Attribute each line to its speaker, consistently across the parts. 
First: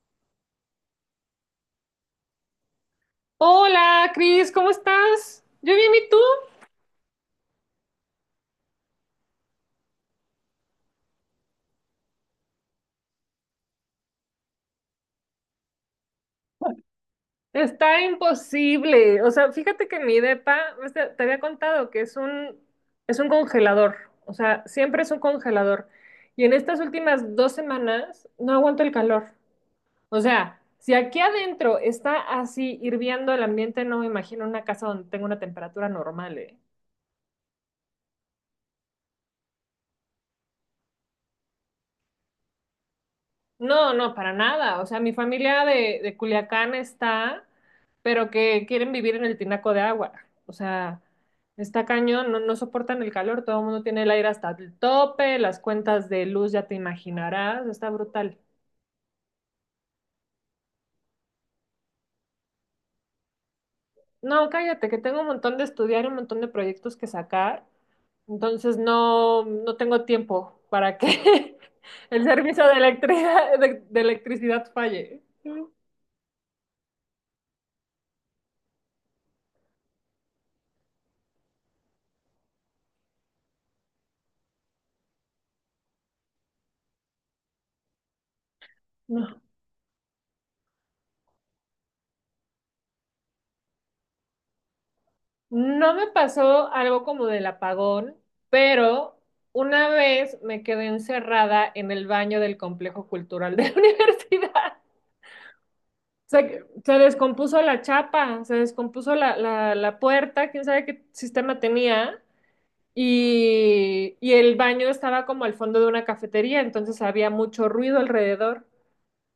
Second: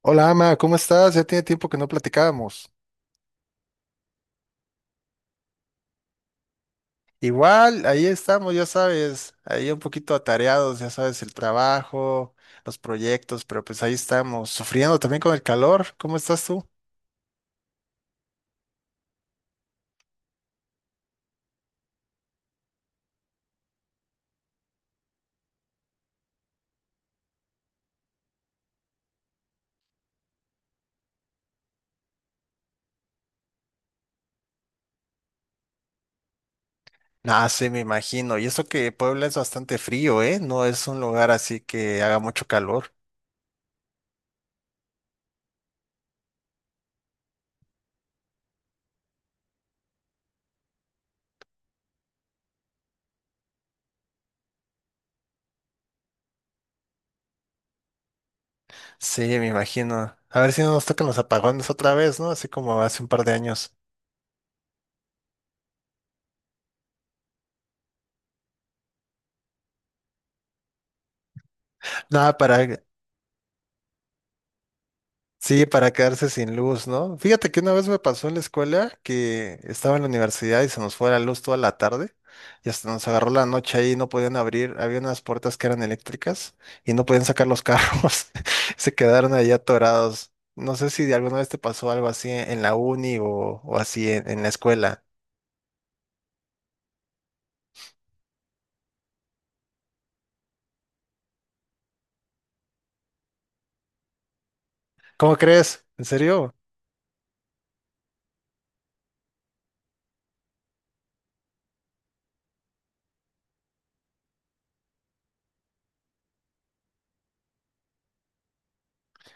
Speaker 1: Hola, Ama, ¿cómo estás? Ya tiene tiempo que no platicábamos.
Speaker 2: Hola, Cris, ¿cómo estás? Yo bien, ¿y tú?
Speaker 1: Igual, ahí estamos, ya sabes, ahí un poquito atareados, ya sabes, el trabajo, los proyectos, pero pues ahí estamos, sufriendo también con el calor. ¿Cómo estás tú?
Speaker 2: Está imposible. O sea, fíjate que mi depa, ves, te había contado que es es un congelador. O sea, siempre es un congelador. Y en estas últimas dos semanas no aguanto el calor. O sea, si aquí adentro está así hirviendo el ambiente, no me imagino una casa donde tenga una temperatura normal, ¿eh?
Speaker 1: Ah, sí, me imagino. Y eso que Puebla es bastante frío, ¿eh? No es un lugar así que haga mucho calor.
Speaker 2: No, no, para nada. O sea, mi familia de Culiacán está, pero que quieren vivir en el tinaco de agua. O sea, está cañón, no, no soportan el calor, todo el mundo tiene el aire hasta el tope, las cuentas de luz ya te imaginarás, está brutal.
Speaker 1: Sí, me imagino. A ver si no nos tocan los apagones otra vez, ¿no? Así como hace un par de años.
Speaker 2: No, cállate, que tengo un montón de estudiar y un montón de proyectos que sacar, entonces no, no tengo tiempo para que el
Speaker 1: Nada, para
Speaker 2: servicio de electricidad, de electricidad falle.
Speaker 1: Sí, para quedarse sin luz, ¿no? Fíjate que una vez me pasó en la escuela que estaba en la universidad y se nos fue la luz toda la tarde y hasta nos agarró la noche ahí, no podían abrir, había unas puertas que eran eléctricas y no podían sacar los carros, se
Speaker 2: No.
Speaker 1: quedaron ahí atorados. No sé si de alguna vez te pasó algo así en la uni o así en la escuela.
Speaker 2: No me pasó algo como del apagón, pero una vez me quedé encerrada en el baño del complejo cultural de la universidad.
Speaker 1: ¿Cómo crees? ¿En serio?
Speaker 2: Se descompuso la chapa, se descompuso la puerta, quién sabe qué sistema tenía, y el baño estaba como al fondo de una cafetería, entonces había mucho ruido alrededor.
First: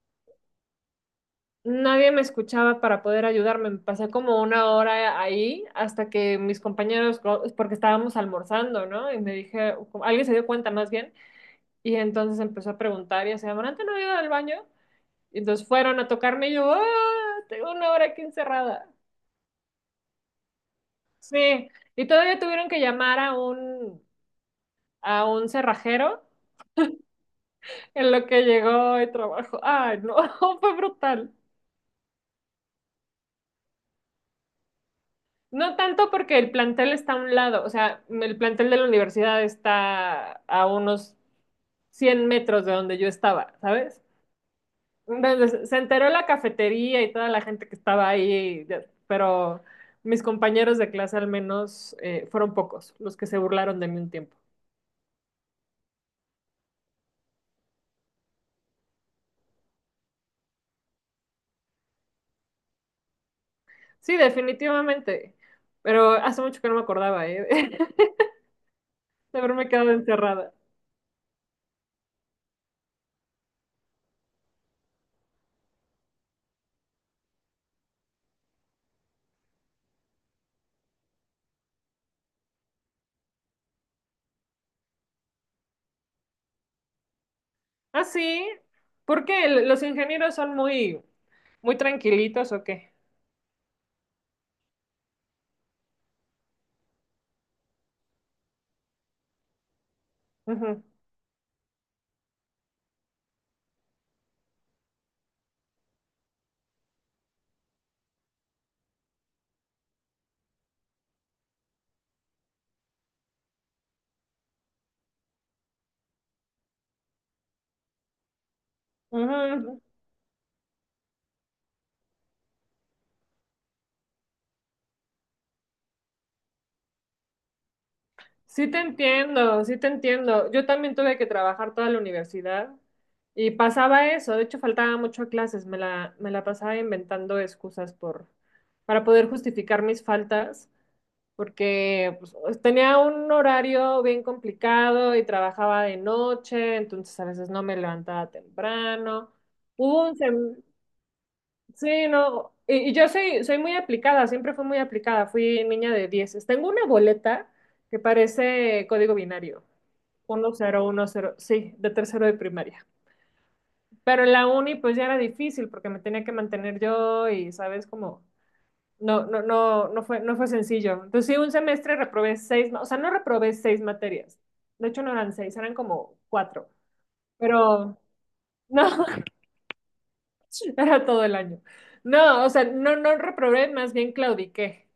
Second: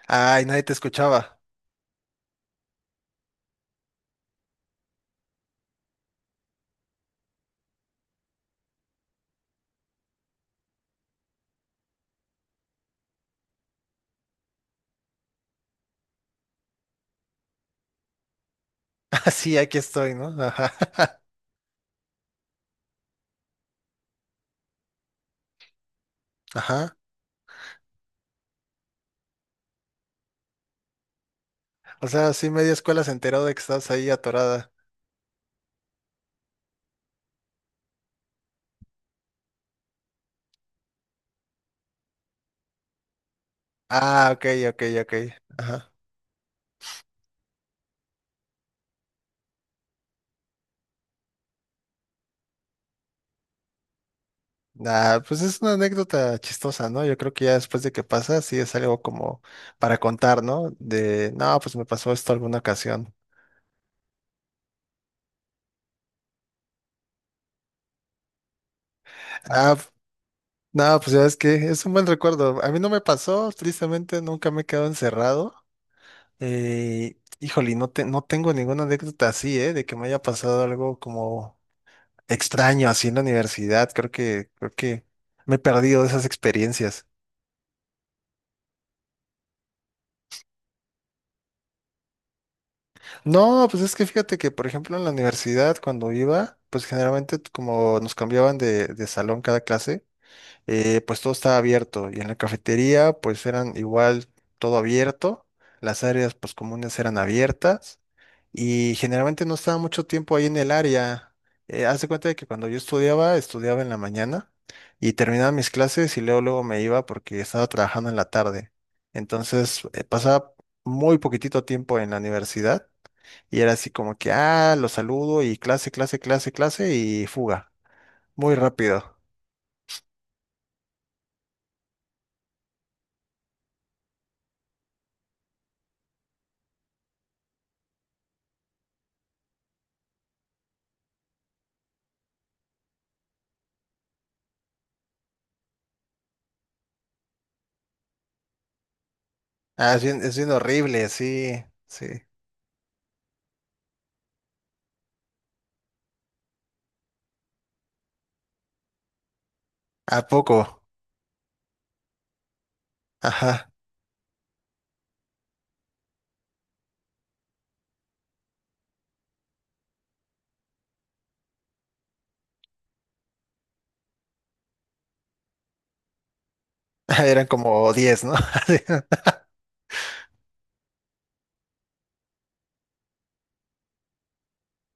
Speaker 1: Ay, nadie te escuchaba.
Speaker 2: Nadie me escuchaba para poder ayudarme. Me pasé como una hora ahí hasta que mis compañeros, porque estábamos almorzando, ¿no? Y me dije, alguien se dio cuenta más bien, y entonces empezó a preguntar y así, ¿Amarante no ha ido al baño? Y entonces fueron a tocarme y yo, ¡ah! Tengo una hora aquí encerrada.
Speaker 1: Ah, sí, aquí estoy, ¿no? Ajá.
Speaker 2: Sí, y todavía tuvieron que llamar a un cerrajero
Speaker 1: Ajá.
Speaker 2: en lo que llegó y trabajo. Ay, no, fue brutal.
Speaker 1: O sea, sí, media escuela se enteró de que estás ahí atorada.
Speaker 2: No tanto porque el plantel está a un lado, o sea, el plantel de la universidad está a unos 100 metros de donde yo estaba, ¿sabes?
Speaker 1: Ah, ok, ok, ok.
Speaker 2: Entonces, se
Speaker 1: Ajá.
Speaker 2: enteró la cafetería y toda la gente que estaba ahí, pero mis compañeros de clase al menos fueron pocos los que se burlaron de mí un tiempo.
Speaker 1: Ah, pues es una anécdota chistosa, ¿no? Yo creo que ya después de que pasa, sí es algo como para contar, ¿no? De, no, pues me pasó esto alguna ocasión.
Speaker 2: Sí, definitivamente, pero hace mucho que no me acordaba, ¿eh? de haberme
Speaker 1: Ah, f-
Speaker 2: quedado encerrada.
Speaker 1: no, pues ya es que es un buen recuerdo. A mí no me pasó, tristemente nunca me he quedado encerrado. Híjole, no tengo ninguna anécdota así, ¿eh? De que me haya pasado algo como extraño así en la universidad. Creo que me he perdido de esas experiencias.
Speaker 2: Ah, sí, ¿por qué? ¿Los ingenieros son muy tranquilitos o qué?
Speaker 1: No, pues es que fíjate que, por ejemplo, en la universidad, cuando iba, pues generalmente como nos cambiaban de salón cada clase,
Speaker 2: Ujú.
Speaker 1: pues todo estaba abierto y en la cafetería pues eran igual todo abierto, las áreas pues comunes eran abiertas y generalmente no estaba mucho tiempo ahí en el área. Haz de cuenta de que cuando yo estudiaba, estudiaba en la mañana y terminaba mis clases y luego luego me iba porque estaba trabajando en la tarde.
Speaker 2: Ujú.
Speaker 1: Entonces, pasaba muy poquitito tiempo en la universidad y era así como que, ah, lo saludo y clase, clase, clase, clase y fuga. Muy
Speaker 2: Sí te
Speaker 1: rápido.
Speaker 2: entiendo, sí te entiendo. Yo también tuve que trabajar toda la universidad y pasaba eso. De hecho, faltaba mucho a clases. Me la pasaba inventando excusas para poder justificar mis faltas, porque pues, tenía un horario bien complicado y trabajaba de noche, entonces a veces no me levantaba temprano. Hubo un,
Speaker 1: Es bien
Speaker 2: sem-
Speaker 1: horrible, sí, sí.
Speaker 2: Sí, no, y yo soy, soy muy aplicada, siempre fui muy aplicada, fui niña de 10. Tengo una boleta que parece código binario,
Speaker 1: ¿A
Speaker 2: uno uno
Speaker 1: poco?
Speaker 2: cero uno cero, sí, de tercero de primaria.
Speaker 1: Ajá.
Speaker 2: Pero en la uni pues ya era difícil porque me tenía que mantener yo y sabes como no, no, no fue, no fue sencillo. Entonces sí, un semestre o sea, no reprobé seis materias. De hecho no eran seis, eran como cuatro.
Speaker 1: Eran como
Speaker 2: Pero
Speaker 1: 10, ¿no?
Speaker 2: no, era todo el año. No, o sea, no, no reprobé, más bien claudiqué.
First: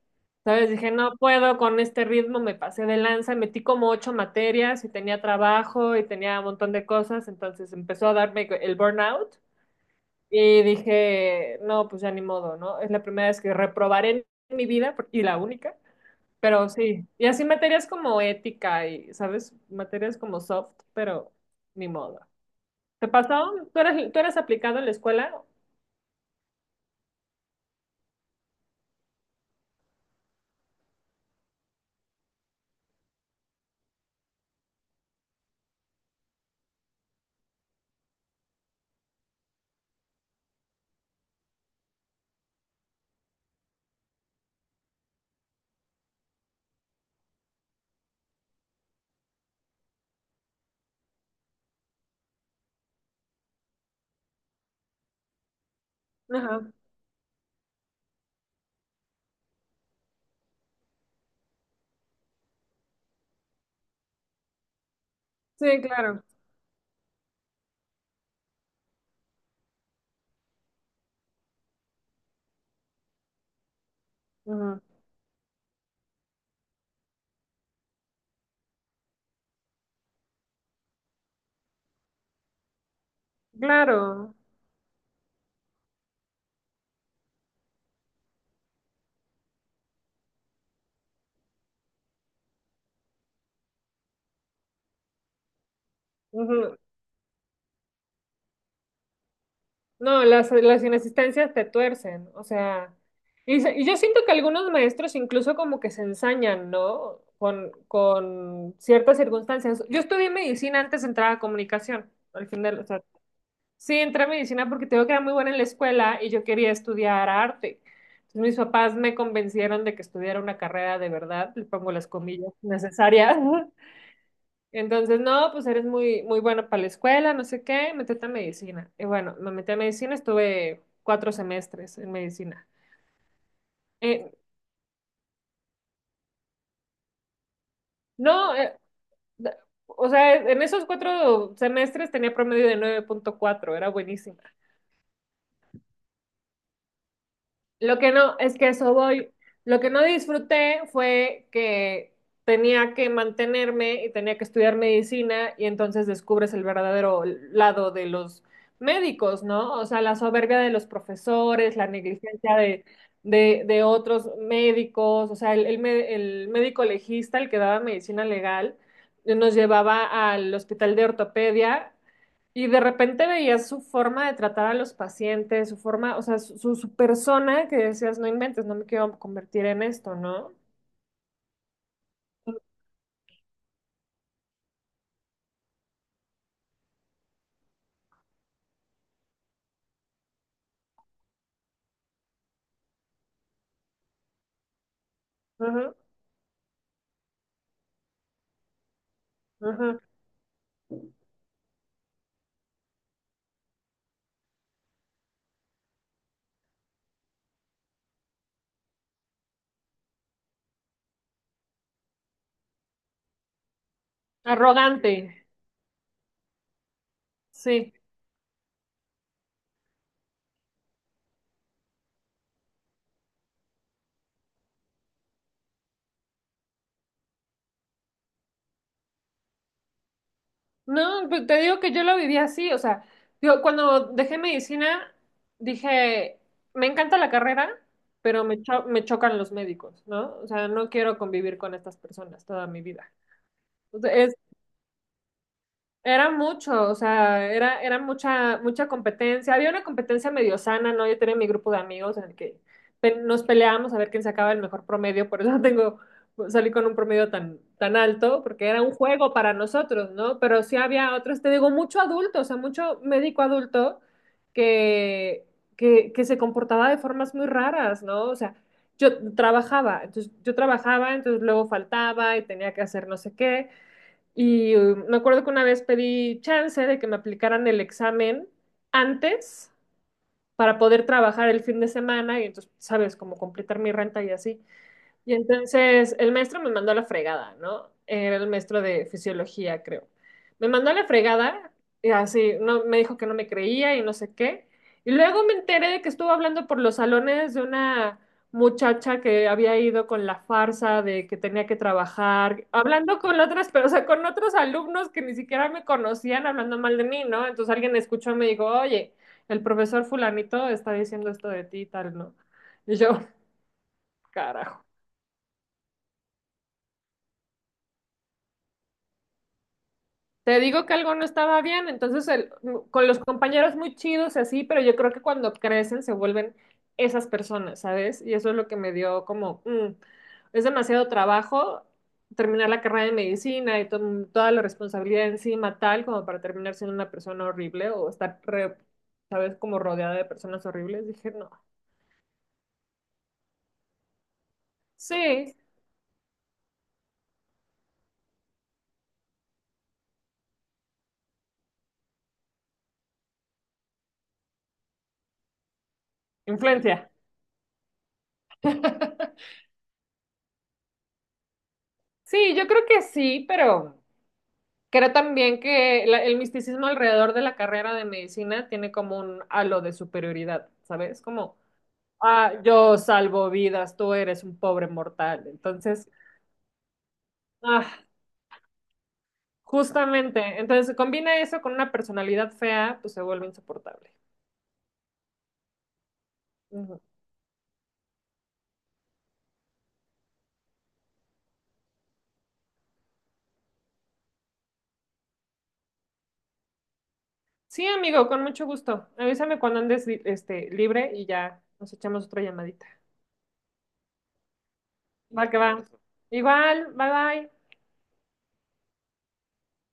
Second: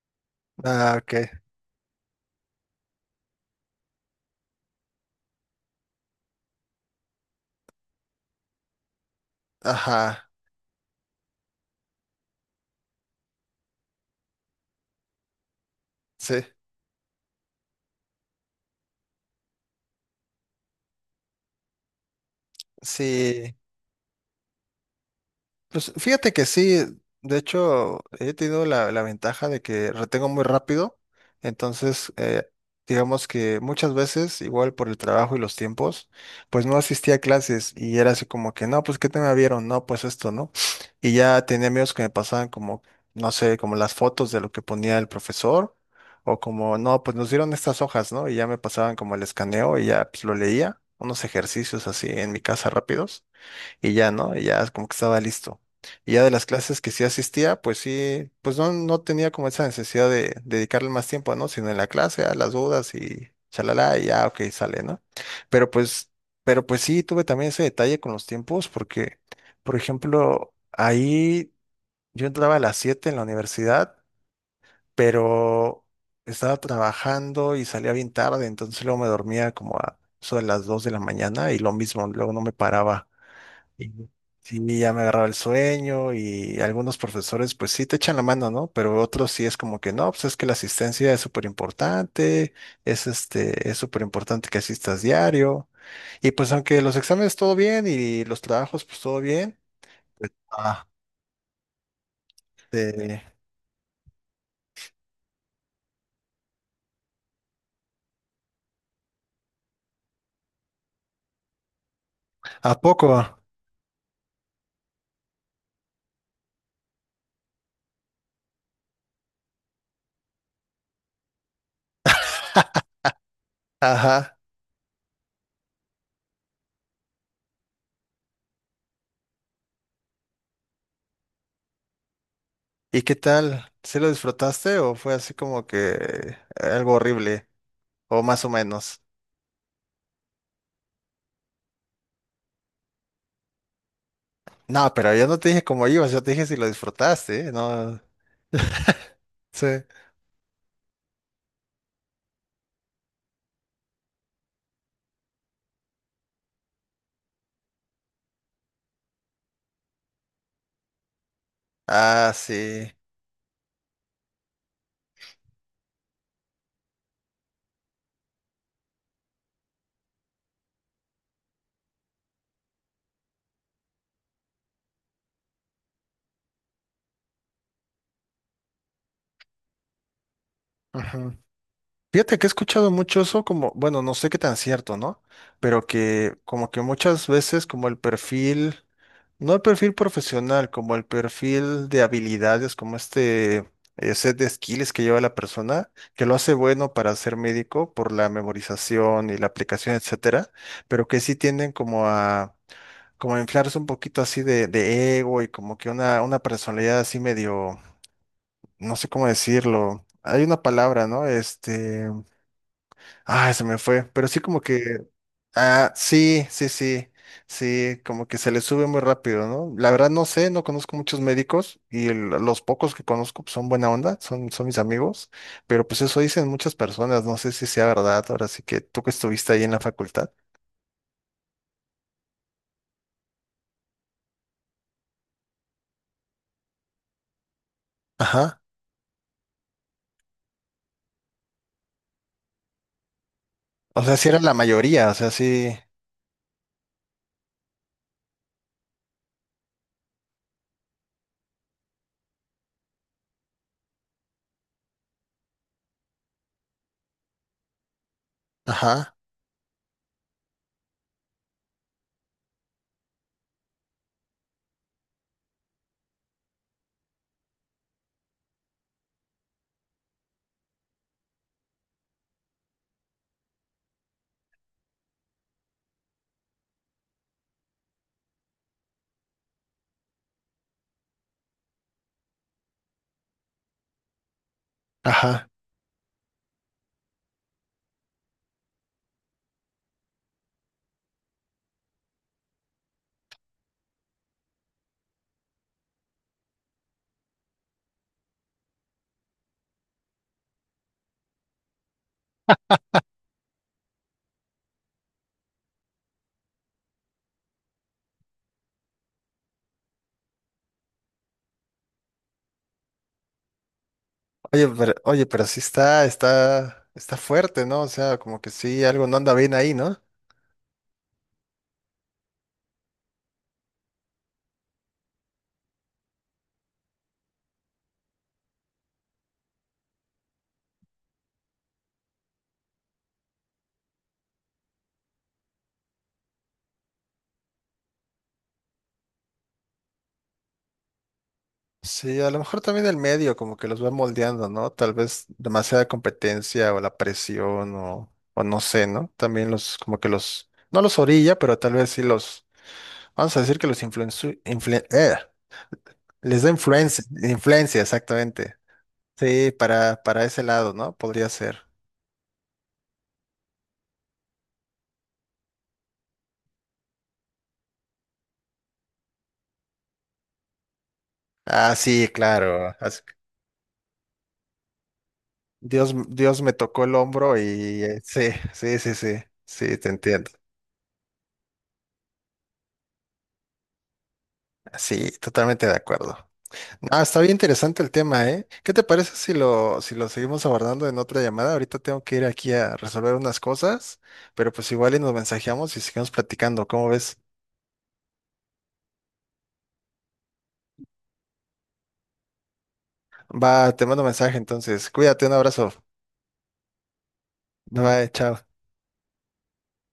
Speaker 2: ¿Sabes? Dije,
Speaker 1: Ah,
Speaker 2: no
Speaker 1: ok.
Speaker 2: puedo con este ritmo, me pasé de lanza, metí como ocho materias y tenía trabajo y tenía un montón de cosas, entonces empezó a darme el burnout
Speaker 1: Ajá.
Speaker 2: y dije, no, pues ya ni modo, ¿no? Es la primera vez que reprobaré en mi vida y la única,
Speaker 1: Sí,
Speaker 2: pero sí. Y así materias como ética y, ¿sabes? Materias como soft, pero ni modo. ¿Te pasó?
Speaker 1: sí.
Speaker 2: ¿Tú eres aplicado en la escuela?
Speaker 1: Pues fíjate que sí, de hecho he tenido la ventaja de que retengo muy rápido, entonces digamos que muchas veces, igual por el trabajo y los tiempos, pues no asistía a clases y era así como que, no, pues ¿qué tema vieron? No, pues esto, ¿no? Y ya tenía amigos que me pasaban como, no sé, como las fotos de lo que ponía el profesor o como, no, pues nos dieron estas hojas, ¿no? Y ya me pasaban como el escaneo y ya pues lo leía, unos ejercicios así en mi casa rápidos y ya, ¿no? Y ya como que estaba listo. Y ya de las
Speaker 2: Ajá.
Speaker 1: clases que sí asistía, pues sí, pues no tenía como esa necesidad de dedicarle más tiempo, ¿no? Sino en la clase, a las dudas y chalala, y ya, ok, sale, ¿no? Pero
Speaker 2: Sí,
Speaker 1: pues,
Speaker 2: claro.
Speaker 1: pero pues sí, tuve también ese detalle con los tiempos, porque, por ejemplo, ahí yo entraba a las 7 en la universidad,
Speaker 2: Ujú.
Speaker 1: pero estaba trabajando y salía bien tarde, entonces luego me dormía como a eso de las 2 de la mañana y lo mismo, luego no me paraba. Y
Speaker 2: Claro.
Speaker 1: sí, ya me agarraba el sueño y algunos profesores pues sí te echan la mano, ¿no? Pero otros sí es como que no, pues es que la asistencia es súper importante, es súper importante que asistas diario. Y pues
Speaker 2: Ujú.
Speaker 1: aunque los exámenes todo bien y los trabajos pues todo bien.
Speaker 2: No, las
Speaker 1: Ah,
Speaker 2: inasistencias te tuercen, o sea,
Speaker 1: eh,
Speaker 2: y yo siento que algunos maestros incluso como que se ensañan, ¿no? Con ciertas circunstancias. Yo estudié medicina antes de entrar a comunicación, al
Speaker 1: ¿a
Speaker 2: final, o sea,
Speaker 1: poco?
Speaker 2: sí entré a medicina porque tengo que era muy buena en la escuela y yo quería estudiar arte. Entonces mis papás me convencieron de que estudiara una carrera de verdad, le pongo las comillas necesarias.
Speaker 1: Ajá.
Speaker 2: Entonces, no, pues eres muy, muy bueno para la escuela, no sé qué, metete a medicina. Y bueno, me metí a medicina, estuve cuatro semestres en medicina.
Speaker 1: ¿Y qué tal? ¿Sí lo
Speaker 2: Eh,
Speaker 1: disfrutaste o fue así como que algo horrible o más o
Speaker 2: no,
Speaker 1: menos?
Speaker 2: da- O sea, en esos cuatro semestres tenía promedio de 9.4, era buenísima.
Speaker 1: No, pero yo no te dije cómo ibas, yo te dije si lo disfrutaste, ¿eh? No,
Speaker 2: Lo que no, es que eso voy.
Speaker 1: sí.
Speaker 2: Lo que no disfruté fue que tenía que mantenerme y tenía que estudiar medicina y entonces descubres el verdadero lado de los médicos, ¿no? O sea, la soberbia de los profesores, la
Speaker 1: Ah,
Speaker 2: negligencia
Speaker 1: sí.
Speaker 2: de otros médicos, o sea, el médico legista, el que daba medicina legal, nos llevaba al hospital de ortopedia y de repente veías su forma de tratar a los pacientes, su forma, o sea, su persona que decías, no inventes, no me quiero convertir en esto, ¿no?
Speaker 1: Ujú. Fíjate que he escuchado mucho eso como, bueno, no sé qué tan cierto, ¿no? Pero que como que muchas veces como el perfil, no el perfil profesional, como el perfil de habilidades, como este set de skills que lleva la persona,
Speaker 2: Ujú,
Speaker 1: que lo hace bueno para ser médico por la memorización y la aplicación,
Speaker 2: ujú.
Speaker 1: etcétera, pero que sí tienden como a inflarse un poquito así de ego y como que una personalidad así medio no sé cómo decirlo. Hay una palabra, ¿no? Este, ah, se me fue, pero sí como que,
Speaker 2: Arrogante,
Speaker 1: ah, sí, sí, sí,
Speaker 2: sí.
Speaker 1: sí, como que se le sube muy rápido, ¿no? La verdad no sé, no conozco muchos médicos y los pocos que conozco pues, son buena onda, son mis amigos, pero pues eso dicen muchas personas, no sé si sea verdad, ahora sí que tú que estuviste ahí en la facultad.
Speaker 2: No, pues, te digo que yo lo viví así, o sea, digo, cuando dejé medicina, dije, me encanta la carrera, pero
Speaker 1: Ajá.
Speaker 2: me chocan los médicos, ¿no? O sea, no quiero convivir con estas personas toda mi vida.
Speaker 1: O sea, sí era la mayoría, o sea, sí,
Speaker 2: Era mucho, o sea, era, era mucha, mucha competencia. Había una competencia medio sana, ¿no? Yo tenía mi grupo de amigos en el que nos peleábamos a ver quién sacaba el mejor promedio, por eso tengo, salí con un promedio tan, tan alto, porque era un
Speaker 1: ajá,
Speaker 2: juego para nosotros, ¿no? Pero sí había otros, te digo, mucho adulto, o sea, mucho médico adulto que, que se comportaba de formas muy raras, ¿no? O sea, yo trabajaba, entonces luego faltaba y tenía que hacer no sé qué. Y me acuerdo que una vez pedí chance de que me aplicaran el examen antes para poder trabajar el fin de semana y entonces, sabes, como completar mi renta y así. Y
Speaker 1: ajá.
Speaker 2: entonces el maestro me mandó a la fregada, ¿no? Era el maestro de fisiología, creo. Me mandó a la fregada y así, no, me dijo que no me creía y no sé qué. Y luego me enteré de que estuvo hablando por los salones de una muchacha que había ido con la farsa de que tenía que trabajar, hablando con otras, pero, o sea, con otros alumnos que ni siquiera me conocían, hablando mal de mí, ¿no? Entonces alguien escuchó y me dijo, oye, el profesor fulanito está diciendo esto de ti y tal, ¿no? Y yo, carajo.
Speaker 1: Oye, pero sí está fuerte, ¿no? O sea, como que sí, algo no anda bien ahí, ¿no?
Speaker 2: Te digo que algo no estaba bien, con los compañeros muy chidos y así, pero yo creo que cuando crecen se vuelven esas personas, ¿sabes? Y eso es lo que me dio como, mm, es demasiado trabajo terminar la carrera de medicina y toda la responsabilidad encima tal como para terminar siendo una persona horrible o ¿sabes? Como rodeada de personas horribles. Dije, no.
Speaker 1: Sí, a lo mejor también el medio, como que los va moldeando, ¿no? Tal vez
Speaker 2: Sí,
Speaker 1: demasiada competencia o la presión o no sé, ¿no? También los, como que los, no los orilla, pero tal vez sí los, vamos a decir que los les da influencia,
Speaker 2: influencia.
Speaker 1: influencia, exactamente. Sí, para ese lado, ¿no? Podría ser.
Speaker 2: Sí, yo creo que sí, pero... Creo también que el misticismo alrededor de la carrera de medicina tiene como un halo de superioridad, ¿sabes? Como,
Speaker 1: Ah, sí,
Speaker 2: ah,
Speaker 1: claro.
Speaker 2: yo salvo vidas, tú eres un pobre mortal.
Speaker 1: Dios,
Speaker 2: Entonces,
Speaker 1: Dios me tocó el hombro y
Speaker 2: ah,
Speaker 1: sí, sí, sí, sí, sí, te entiendo.
Speaker 2: justamente, entonces se combina eso con una personalidad fea, pues se vuelve insoportable.
Speaker 1: Sí, totalmente de acuerdo.
Speaker 2: Ujú.
Speaker 1: Ah, está bien interesante el tema, ¿eh? ¿Qué te parece si lo seguimos abordando en otra llamada? Ahorita tengo que ir aquí a resolver unas cosas, pero pues igual y nos mensajeamos y seguimos platicando, ¿cómo ves?
Speaker 2: Sí, amigo, con mucho gusto. Avísame cuando andes este, libre y ya nos echamos otra llamadita.
Speaker 1: Va, te mando mensaje entonces. Cuídate, un
Speaker 2: Va que va.
Speaker 1: abrazo.
Speaker 2: Igual, bye bye.
Speaker 1: Bye, bye, chao.